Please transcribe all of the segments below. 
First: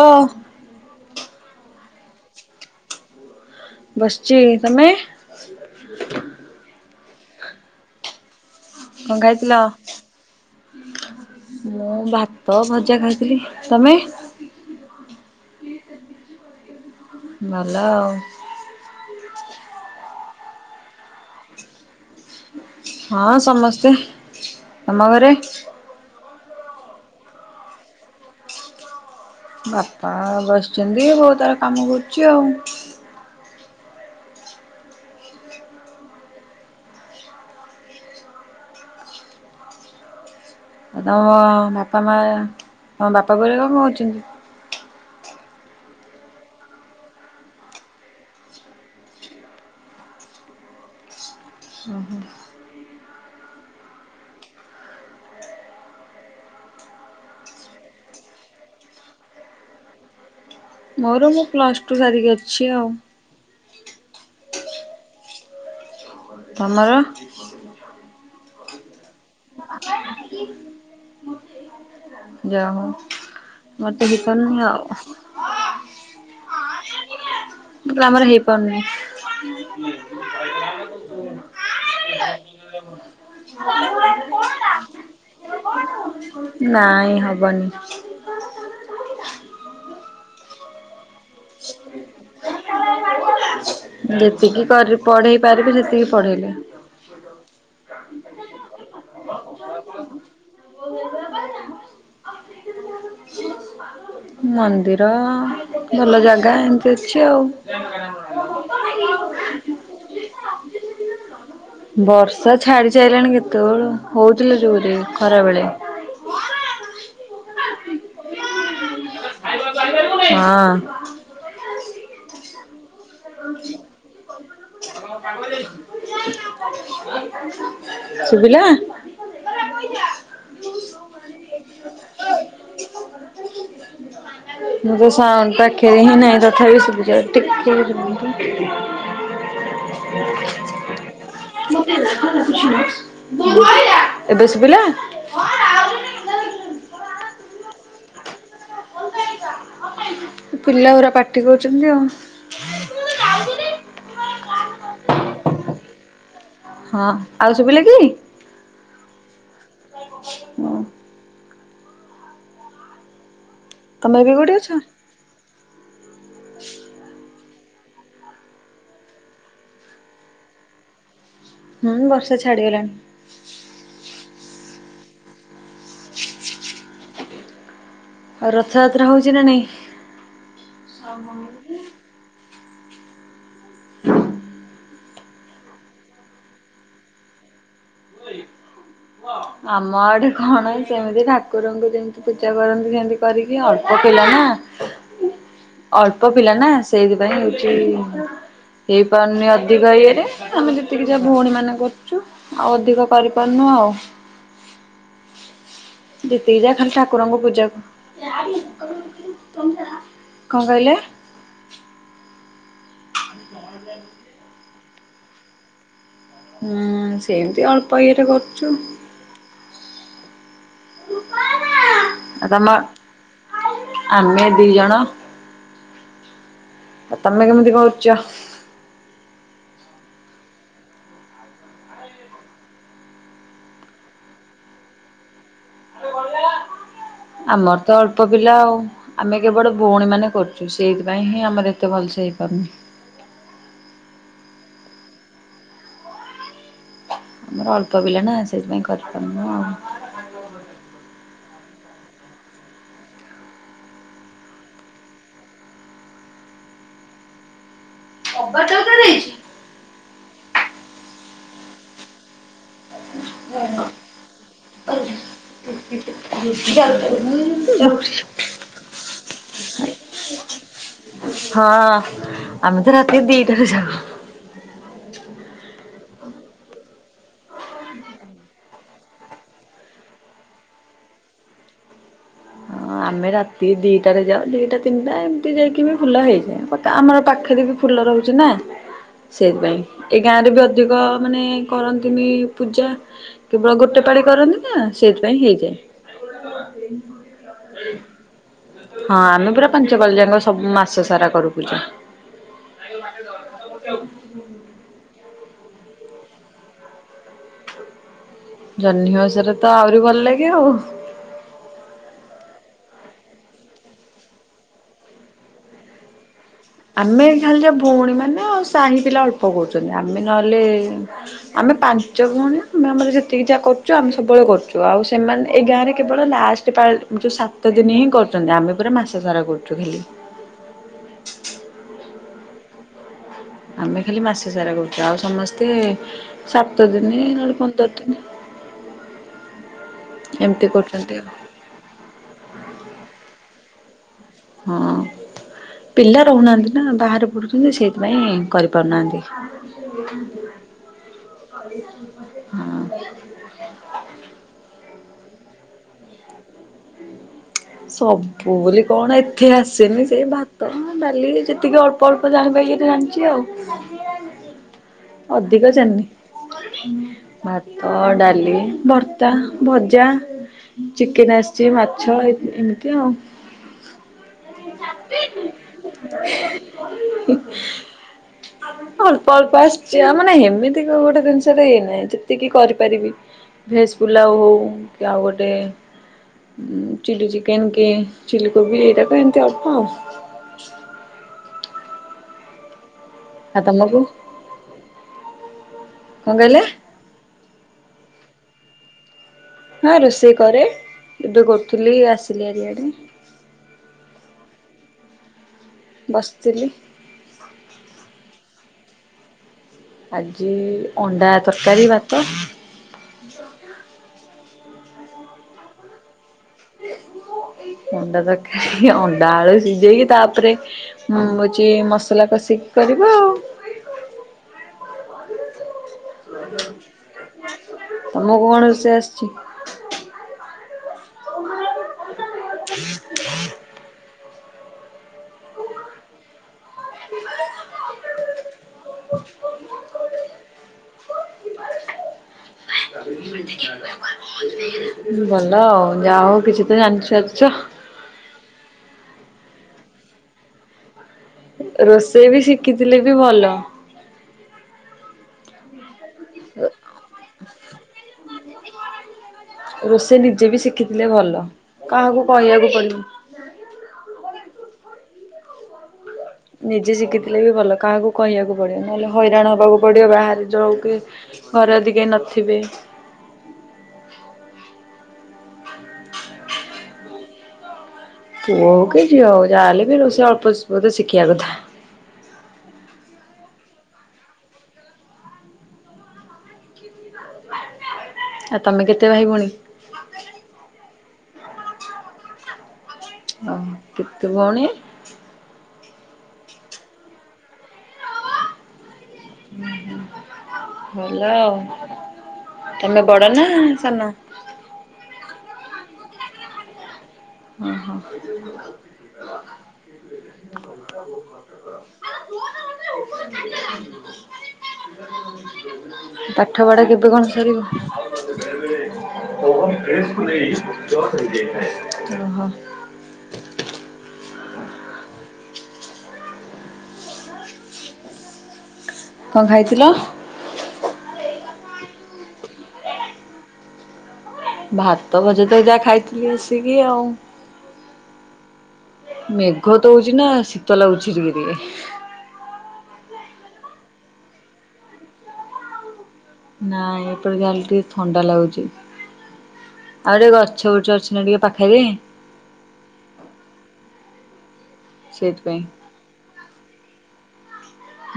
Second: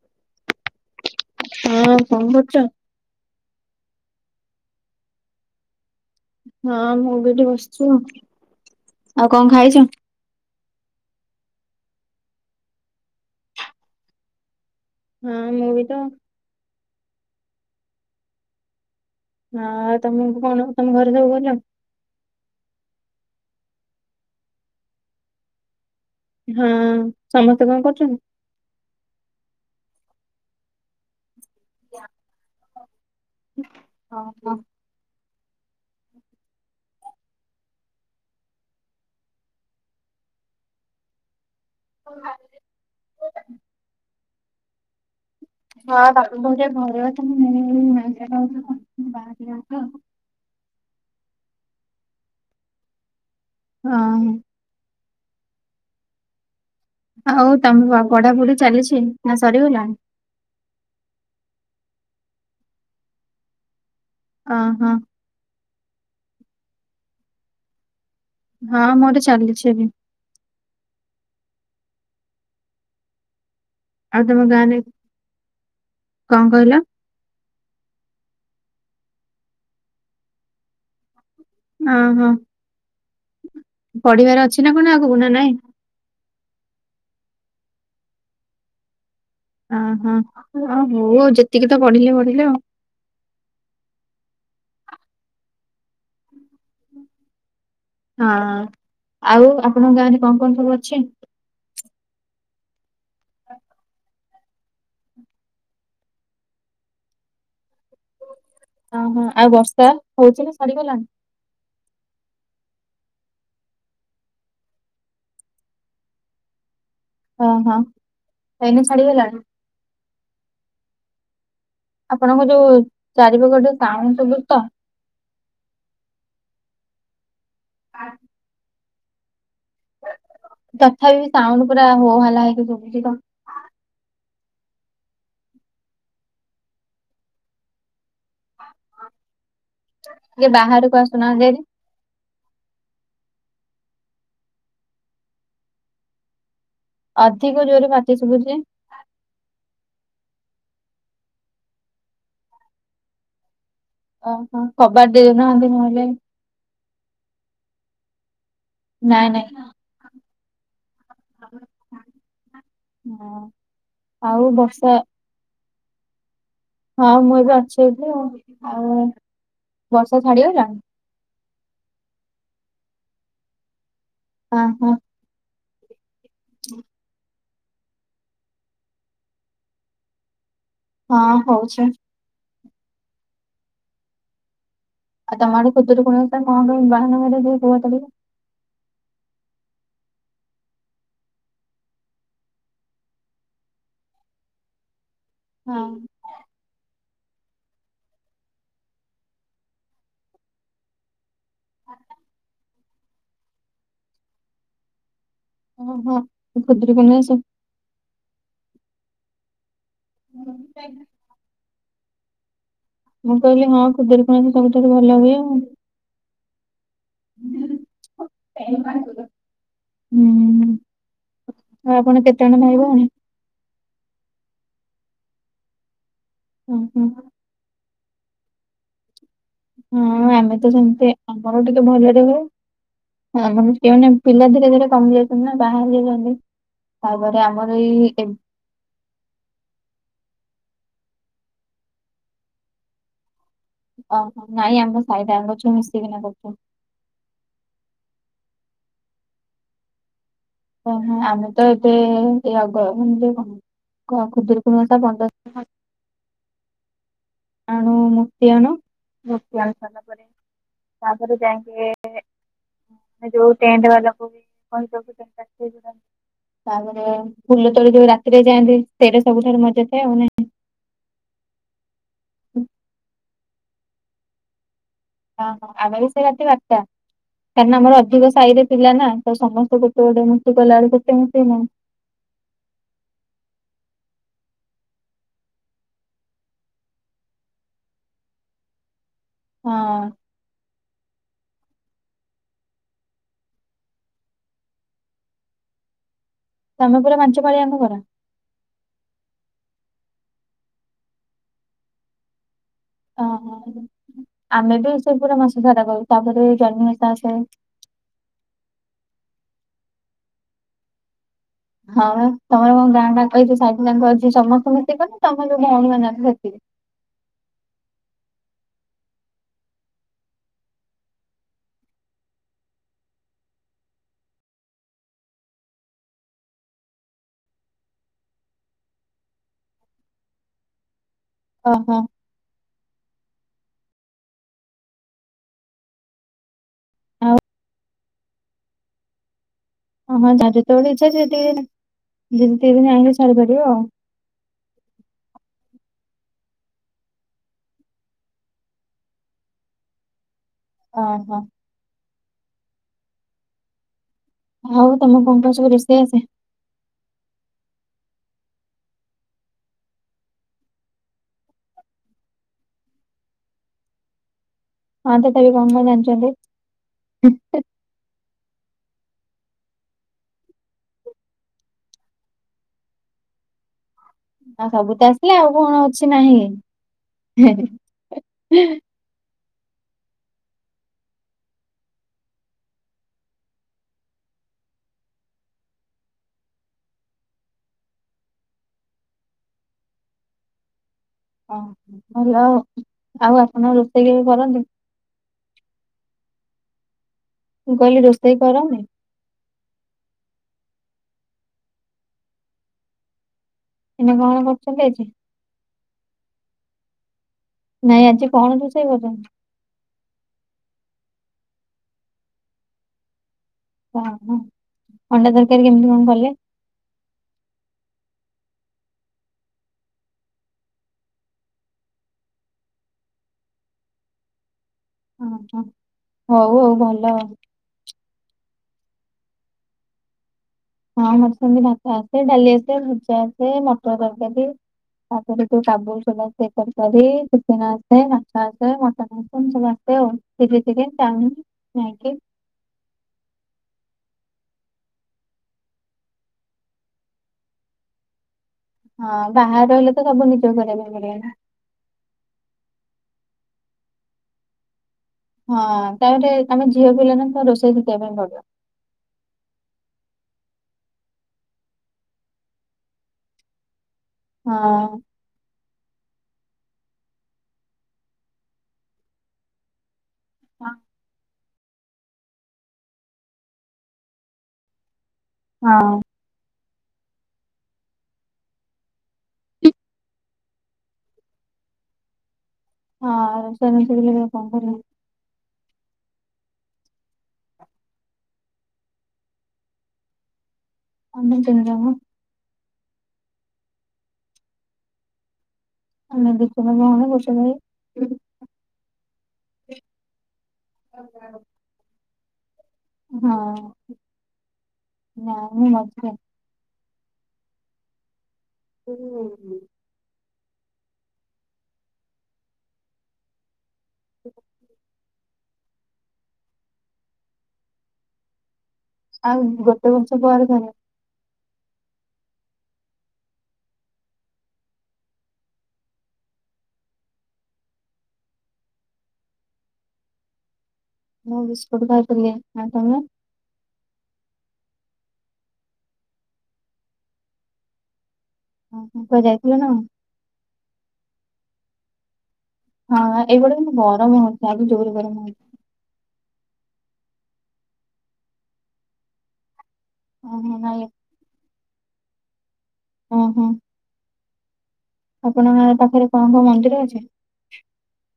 ଓ ହଁ କଣ କରୁଚ? ବସ୍ଚି ତମେ? ହଁ ମୁଁ ବି ଏଇଠି ବସ୍ଚି ଆଉ। କଣ ଆଉ ଖାଇଥିଲ? ଖାଇଛ? ମୁଁ ଭାତ ଭଜା ଖାଇଥିଲି, ତମେ? ହଁ ମୁଁ ବି ତ ଭଲ ଆଉ। ହଁ ତମକୁ କଣ ତମ ଘରେ ସବୁ ଭଲ? ହଁ ସମସ୍ତେ, ତମ ଘରେ? ହଁ ସମସ୍ତେ କଣ କରୁଚନ୍ତି? ବାପା ବସିଚନ୍ତି ବୋଉ ତାର କାମ କରୁଚି ଆଉ। ଅ ହଁ। ଆଉ ତମ ବାପା ମା ହଁ ତମ ବାପା [unintelligible] କଣ କରୁଚନ୍ତି? ହଁ ବାପା ମା [unintelligible] ଘରେ ଅଛନ୍ତି [unintelligible] ତ ଓହୋ। ହଁ। ଆଉ ତମ ପଢାପଢି ଚାଲିଛି ନା ସରିଗଲାଣି? ମୋର ମୁଁ ପ୍ଲସ ଟୁ ସାରିକି ଅଛି ଆଉ। ଅ ହଁ। ତମର? ହଁ ମୋର ଚାଲିଛି ଏବେ। [inaudible] ଯା ହଉ। ମୋର ତ ଆଉ ତମ ହେଇପାରୁନି ଗାଁରେ ଆଉ କଣ କହିଲ? ମୁଁ କହିଲି ଆମର ହେଇପାରୁନି। ଓହୋ, ପଢିବାର ଅଛି ନା କଣ ଆଗକୁ ନା ନାଇଁ? ନାଇଁ ହବନି। [inaudible] ଓହୋ ହଁ ହଉ ଯେତିକି ତ ପଢ଼ିଲି-ପଢ଼ିଲି ଆଉ। ଯେତିକି କରି ପଢେଇ ପାରିବି ସେତିକି ପଢେଇଲେ। ହଁ ଆଉ ଆପଣଙ୍କ ଗାଁ ରେ କଣ-କଣ ସବୁ ଅଛି? ମନ୍ଦିର ଭଲ ଯାଗା ଏମ୍ତି ଅଛି ଆଉ। ଓହୋ, ଆଉ ବର୍ଷା ହଉଚି ନା ଛାଡିଗଲାଣି? ବର୍ଷା ଛାଡି ସାଇଲାଣି କେତେବେଳୁ, ହଉଥିଲା ଯୋରେ ଖରାବେଳେ। ଓହୋ, ଏଇନା ଛାଡିଗଲାଣି? ହଁ ଆପଣଙ୍କ ଯୋଉ ଚାରିପାଖ ଟିକେ ସାଉଣ୍ଡ ଶୁଭୁଚି ତ ଶୁଭିଲା ତଥାପି ସାଉଣ୍ଡ ପୁରା ହୋ ହାଲା ହେଇକି ଶୁଭୂଚି ତ [unintelligible] [inaudible] ଟିକେ ବାହାରକୁ ଆସୁନାହାନ୍ତି ହାରି। ଏବେ ଶୁଭିଲା ଅଧିକ ଜୋରେ ପାଟି ଶୁଭୁଛି ପିଲା ଗୁରା ପାଟି କରୁଛନ୍ତି ଆଉ ଓହୋ କବାଟ ଦେଉନାହାନ୍ତି ନହେଲେ ହଁ ଆଉ ଶୁଭିଲା କି ନାଇଁ ନାଇଁ ହୁଁ [inaudible] ତମେ ବି ଆଉ କୋଠୀ ଅଛ ବର୍ଷା ହଁ ମୁଁ ଏବେ ଅଛି ଏଇଠେ ଆଉ ବର୍ଷା ଛାଡିଗଲା ହୁଁ ବର୍ଷା ଛାଡିଗଲାଣି ହଁ ହଁ ଆଉ ରଥଯାତ୍ରା ହଉଛି ନା ନାଇଁ ହଁ ହଉଛି [inaudible] [unintelligible] ଆମ ଆଡେ କଣ ସେମିତି ଠାକୁରଙ୍କୁ ଯେମତି ପୂଜା କରନ୍ତି ସେମିତି କରିକି ଏ ଅଳ୍ପ ପିଲା ନା [inaudible] ଅଳ୍ପ ପିଲା ନା ସେଇଥିପାଇଁ ହଉଚି ହେଇପାରୁନି ଅଧିକ ଇଏରେ ଆମେ ଯେତିକି ଯାହା ଭଉଣୀ ମାନେ କରୁଛୁ ଆଉ ଅଧିକ କରିପାରୁନୁ ଆଉ ଓହୋ ଯେତିକି ଯା ଖାଲି ଖୁଦୁରୁକୁଣୀ ଓଷା ଠାକୁରଙ୍କ ପୂଜାକୁ କଣ କହିଲେ ମୁଁ କହିଲି ହଁ ଖୁଦୁରୁକୁଣି ସବୁଠାରୁ ଭଲ ହୁଏ ଆଉ ହୁଁ ସେମିତି ଅଳପ ଏଇରେ କରଚୁ ହୁଁ ଆଉ ଆପଣ କେତେ ଆଉ ଜଣ ତମ ଭାଇଭଉଣୀ। ଆମେ ଦି ଜଣ। ହୁଁ ଆଉ ହୁଁଁ। ତମେ କେମିତି କରୁଛ। ହଁ ଆମେ ତ ସେମତି ଆମର ଟିକେ ଭଲରେ ହଉ। ହଁ ମାନୋନ ପିଲା ଧୀରେ ଧୀରେ କମି ଯାଉଛନ୍ତି ନା ବାହାରି ଯାଇଛନ୍ତି। ଆମର ତ ଅଳ୍ପ ପିଲା ଆଉ। ଆମେ କେବଳ ଭଉଣୀମାନୋନ କରୁଛୁ ସେଇଥିପାଇଁ ହିଁ ଆମର ଏତେ ଭଲସେ ହେଇପାରୁନି। ଓହୋ ନାଇଁ ଆମର ସାଇଟା ଆମ ଅଛୁ ମିଶିକିନା କରୁଛୁ। ଆମର ଅଳ୍ପ ପିଲା ନା ସେଇଥିପାଇଁ କରିପାରୁିନୁ ଆଉ। ଓଁ ଆମେ ତ ଏବେଗ [inaudible] ଖୁଦିରୁକୁଣୀ ଓଷା। ଆଣୁ ମୂର୍ତ୍ତି ଆଣୁ ମୂର୍ତ୍ତି ଆଣିୁ ସାରିଲା ପରେ ତାପରେ ଯାଇକି ଯୋଉ ଟଣ୍ଟେ ବାଲା [unintelligible] ତାପରେ ଫୁଲ ତୋଳେ ଯୋଉ ରାତିରେ ଯାଆନ୍ତି ସେଇଟା ସବୁଠାରୁ ମଜା ଥାଏ ଆଉ ନାଇଁ। ହଁ ଆମେ ତ ରାତି ଦିଟାରୁ ଯାଉ। ହଁ ହଁ ଆମେବି ସେ ରାତି ବାରଟା କାରଣ ଆମର ଅଧିକ ସାଇରେ। ଥିଲା ନା ତ ସମସ୍ତେ ଗୋଟେ ଗୋଟେ ମୃତ୍ତୀ କଲାବେଳେକୁ କେତେ ମୃତ୍ତୀ। ହଁ ଆମେ ରାତି ଦିଟାରେ ଯାଉ ଦିଟା ତିନିଟା ଏମିତି ଯାଇକି ବି ଫୁଲ ହେଇଯାଏ। ଆମର ପାଖରେ ବି ଫୁଲ ରହୁଛି ନା। [inaudible] ହଁ ସେଇଥିପାଇଁ ଏ ଗାଁରେ ବି ଅଧିକ ମାନେ କରନ୍ତିନି ପୂଜା। କେବଳ ଗୋଟେ ପାଳି କରନ୍ତି ନା, ସେଇଥିପାଇଁ ହେଇଯାଏ। ତମେ ପୁରା ପାଳିଆଙ୍କ କର ହଁ ଆମେ ପୁରା ପାଞ୍ଚ ପାଳି ଯାକ ସବୁ ମାସ ସାରା କରୁ ପୂଜା। ଓହୋ, ଆମେ ବି ସେ ପୁରା ମାସ ସାରା କରୁ, ତାପରେ ଜହ୍ନି ମାସ ଆ‍ସେ। ‌‌‍‌ ଜହ୍ନିିଓସାରେ ତ ଆହୁରି ଭଲ ଲାଗେ ଆଉ। ହଁ ପା ତମର ମୋ ଗାଁ ଅଛି ସା ତାଙ୍କ ଅଛି ସମସ୍ତେ ମିତି କ ତମର ଯୋ ଭଉଣି ମାନଙ୍କ ସେତିକି। ଆମେ ଖାଲିଛ ଭଉଣୀ ମାନେ ଆଉ ସାହି ପିଲା ଅଳ୍ପ କରୁଛନ୍ତି ଆମେ ନହେଲେ ଆମେ ପାଞ୍ଚ ଭଉଣୀ ଆମେ ଆମ ଯେତିକି ଯାହା କରୁଛୁ ଆମେ ସବୁବେଳେ କରୁଛୁ ଆଉ ସେମାନେ ଏଇ ଗାଁରେ କେବଳ ଲାଷ୍ଟ। ଳ ଯୋଉ ସାତ ଦିନ ହିଁ କରୁଛନ୍ତି, ଆମେ ପୁରା ମାସ ସାରା କରୁଛୁ ଖାଲି। ଓହୋ। ଆମେ ଖାଲି ମାସେ ସାରା କରୁଛୁ ଆଉ ସମସ୍ତେ ସାତ ଦିନ ନହେଲେ ପନ୍ଦରିଦିନ କରନ୍ତି। ି [unintelligible] ଦିନ ଆଣକି ସ ପାରିବ ଆଉ [unintelligible] ହଁ ପିଲା ରହୁନାହାଁନ୍ତି ନା ବାହାରେ ପଡ଼ୁଛନ୍ତି ସେଇଥିପାଇଁ କରିପାରୁନାହାନ୍ତି। ହ ହ [inaudible] ହଁ ହଁ। ହଁ ଅଁ। ହଉ ତମେ କଣ କଣ ସବୁ ରୋଷେଇ ଆସେ। ସବୁ ବୋଲି କଣ? ଏଥି ଆସେନି ସେଇ ଭାତ ଡାଲି ଯେତିକି ଅଳ୍ପ ଅଳ୍ପ ଜାଣି ପାଇଁ ଏତେ ଜାଣିଛି ଆଉ। ହଁ ତଥାପି ଅଧିକ କଣ କଣ ଜାଣିଛନ୍ତି? ତ ଡାଲି ଭର୍ତ୍ତା ଭଜା ଚିକେନ ଆସିଛି ମାଛ ଇ ଏମତି ଆଉ ଆ ସବୁ ତ ଆସିଲେ ଆଉ କଣ ଅଛି ନାହିଁ? ହିଁ ହିଁ ଅଳ୍ପ ଅଳ୍ପ ଆସିଛି ଆ ମାନେ ଏମିତି ଗୋଟେ ଜିନିଷଟା ହେଇନାହିଁ, ଯେତିକି କରିପାରିବି। ଭେସ ପୁଲାଉ ହଉ କି ଆଉ ଗୋଟେ ଚିଲ୍ଚିଚିକେନ କେ ଚିଲି କୋବିି [unintelligible] ଓ, ଭଲ ଆଉ, ଆଉ ଆପଣ ତମକୁ ରୋଷେଇ [unintelligible] କରନ୍ତି? କଣ କହିଲେ? ମୁଁ କହିଲି ରୋଷେଇ କରନି? ହଁ ରୋଷେଇ କରେ, ଏବେ କରୁଥିଲି ଆସିଲି ଆରିଆଡେ। ଏ କଣ କରୁଛନ୍ତି ଏ ଯେ ବସିଥିଲି। ନାଇଁ ଆଜି କଣ ରୋଷେଇ କରୁଛନ୍ତି? ଆଜି ଅଣ୍ଡା ତରକାରୀ, ଭାତ। [unintelligible] ଓ ହ ଅଣ୍ଡା ତରକାରୀ କେମିତି କଣ କଲେ? ଅଣ୍ଡା ତରକାରୀ ଅଣ୍ଡା ଆଳୁ ସିଝେଇକି, ତାପରେ ମୁଁ ହଉଛି ମସଲା କଷିକି କରିବ ଆଉ। ହ ହ ହଉ ହଉ ଭଲ। ତମକୁ କଣ ରୋଷେଇ ଆସିଛି? ହଁ ମତେ ସେମିତି ଭାତ ଆସେ, ଡାଲି ଆସେ ଭଜା ଆସେ, ମଟର ତରକାରୀ। ତାପରେ ତ କାବୁଲି ଛୋଳା ତରକାରୀ, ଚିକେନ୍ ଆସେ, ହେଲା। ତାପରେ ତ ମଟନ୍ ଫଟନ୍ ସବୁ ଆସେ, ଆଉ ଚିଲି ଚିକେନ୍, ଚାଉମିନ୍ [inaudible] ଭଲ ଆଉ, ଯାହାହଉ [unintelligible] ହଁ ବାହାରେ ରେ ତ ସବୁ ନିଜ କରିବା ପାଇଁ ପଡ଼ିବ ନା। ରୋଷେଇ ବି ଶିଖିଥିଲେ ବି ଭଲ। ହଁ ତାପରେ ତୁମେ ଝିଅ ପିଲା ଯେହେତୁ ରୋଷେଇ ଶିଖିବା ପାଇଁ ପଡ଼ିବ। ରୋଷେଇ ନିଜେ ବି ଶିଖିଥିଲେ ଭଲ କାହାକୁ କହିବାକୁ ପଡିବନି। ହଁ। ନିଜେ ଶିଖିଥିଲେ ବି ଭଲ କାହାକୁ କହିବାକୁ ପଡିବ ନହେଲେ ହଇରାଣ ହବାକୁ ପଡ଼ିିବ ବାହାରେ ଯେଉଁ କି ଘରେ ଯଦି କେହି ନଥିବେ। ହଁ। [unintelligible] ପୁଅ ହଉ କି ଝିଅ ହଉ ଯାହା ହେଲେ ବି ରୋଷେଇ ଅଳ୍ପ ବ ଶିଖିବା କଥା। ଆଉ ରୋଷେଇ ବାସ ନ ଆସିଲେ କଣ କରିବୁ? ଆଉ ତମେ କେତେ ଭାଇ ଭଉଣୀ? ଆମେ ତିନି ଜଣ। ଓ କେତେ ଭଉଣୀ? ଆମେ ଦୁଇଟା ଭଉଣୀ, ଗୋଟେ ଭାଇ। ହୁଁ ହୁଁ ଭଲ ଆଉ। ତମେ ବଡ ହଁ ନା ସାନ? ନା ମୁଁ ମଝିଆ। ହଁ ହଁ। [inaudible] [inaudible] ପାଠପଢ଼ା କେବେ କଣ ସରିବ? ଆଉ ଗୋଟେ ବର୍ଷ ପରେ ଥରେ [inaudible] କଣ ଖାଇଥିଲ? ମୁଁ ବିସ୍କୁଟ ଖାଇଥିଲି ଆଉ ତୁମେ? ଭାତ ଭଜା ତ ଯାହା ଖାଇଥିଲି ଆସିକି ଆଉ। ହଁ, କୁଆଡେ ଯାଇଥିଲ ନା ମେଘ କଣ? ଟା ହଉଛି ନା ଶୀତ ଲାଗୁଛି ଟିକେ ଟିକେ। ହଁ ଏଇ ପଟେ କିନ୍ତୁ ଗରମ ହଉଥିଲା। ଏବେ ଜୋରେ ଗରମ ହେଉଛି। ନାଇଁ ଏପଟେ ଯାହା ହେଲେ ଟିକେ ଥଣ୍ଡା ଲାଗୁଛି। ଆଉ ଟିକେ ଓହୋ ଗଛ ନାଇଁ ଗୁଛ ଅଛି ନା ଟିକେ ପାଖରେ ଓହୋ ସେଇଥିପାଇଁ। ଆପଣଙ୍କ ପାଖରେ କଣ କଣ ମନ୍ଦିର ଅଛି?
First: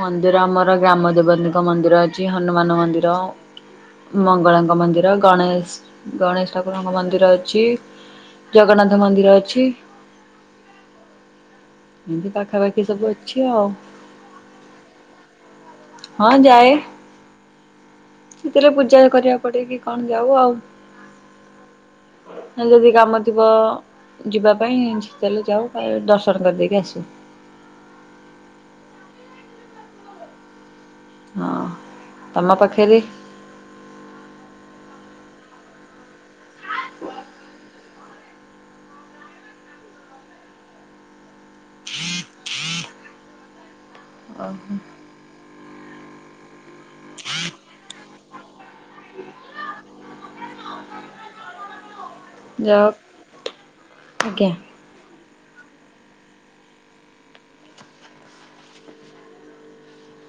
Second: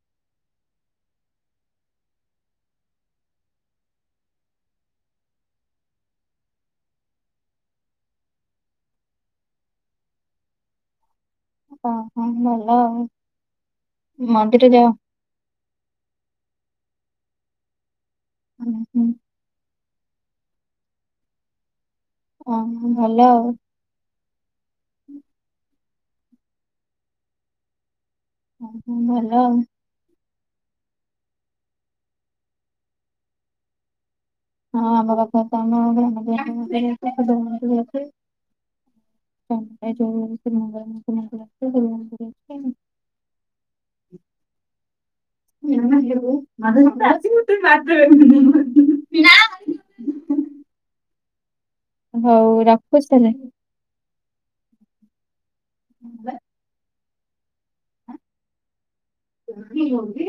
ମନ୍ଦିର ଆମର ଗ୍ରାମ ଦେବତୀଙ୍କ ମନ୍ଦିର ଅଛି ହନୁମାନ ମନ୍ଦିର ମଙ୍ଗଳାଙ୍କ ମନ୍ଦିର, ଗଣେଶ ଗଣେଶ ଠାକୁରଙ୍କ ମନ୍ଦିର ଅଛି। ଜଗନ୍ନାଥ ମନ୍ଦିର ଅଛି। ଓହୋ ଏମିତି ଭଲ ପାଖାପାଖି ଆଉ ସବୁ ଅଛି ଆଉ। ମନ୍ଦିର ଯାଅ। ହଁ ଯାଏ ସେଥିରେ ପୂଜା ଉହୁଁ କରିବାକୁ ପଡେ କି କଣ ଯାଉ ଆଉ ଯଦି ଓହୋ ଭଲ କାମ ଥିବ ଆଉ। ଯିବା ପାଇଁ ସେତେବେଳେ ଯାଉ ଦର୍ଶନ କରିଦେଇକି ଆସୁ ଓହୋ ଭଲ ଆଉ ହଁ ତମ ପାଖେରେ? ହଁ ଆମ ପାଖରେ ତ ଆମ [unintelligible] ଓହୋ [unintelligible] ନା ହଉ ଯାଅ ରଖୁଛି ତାହେଲେ। ଆଜ୍ଞା ହୁଁ ହଁ ହଁ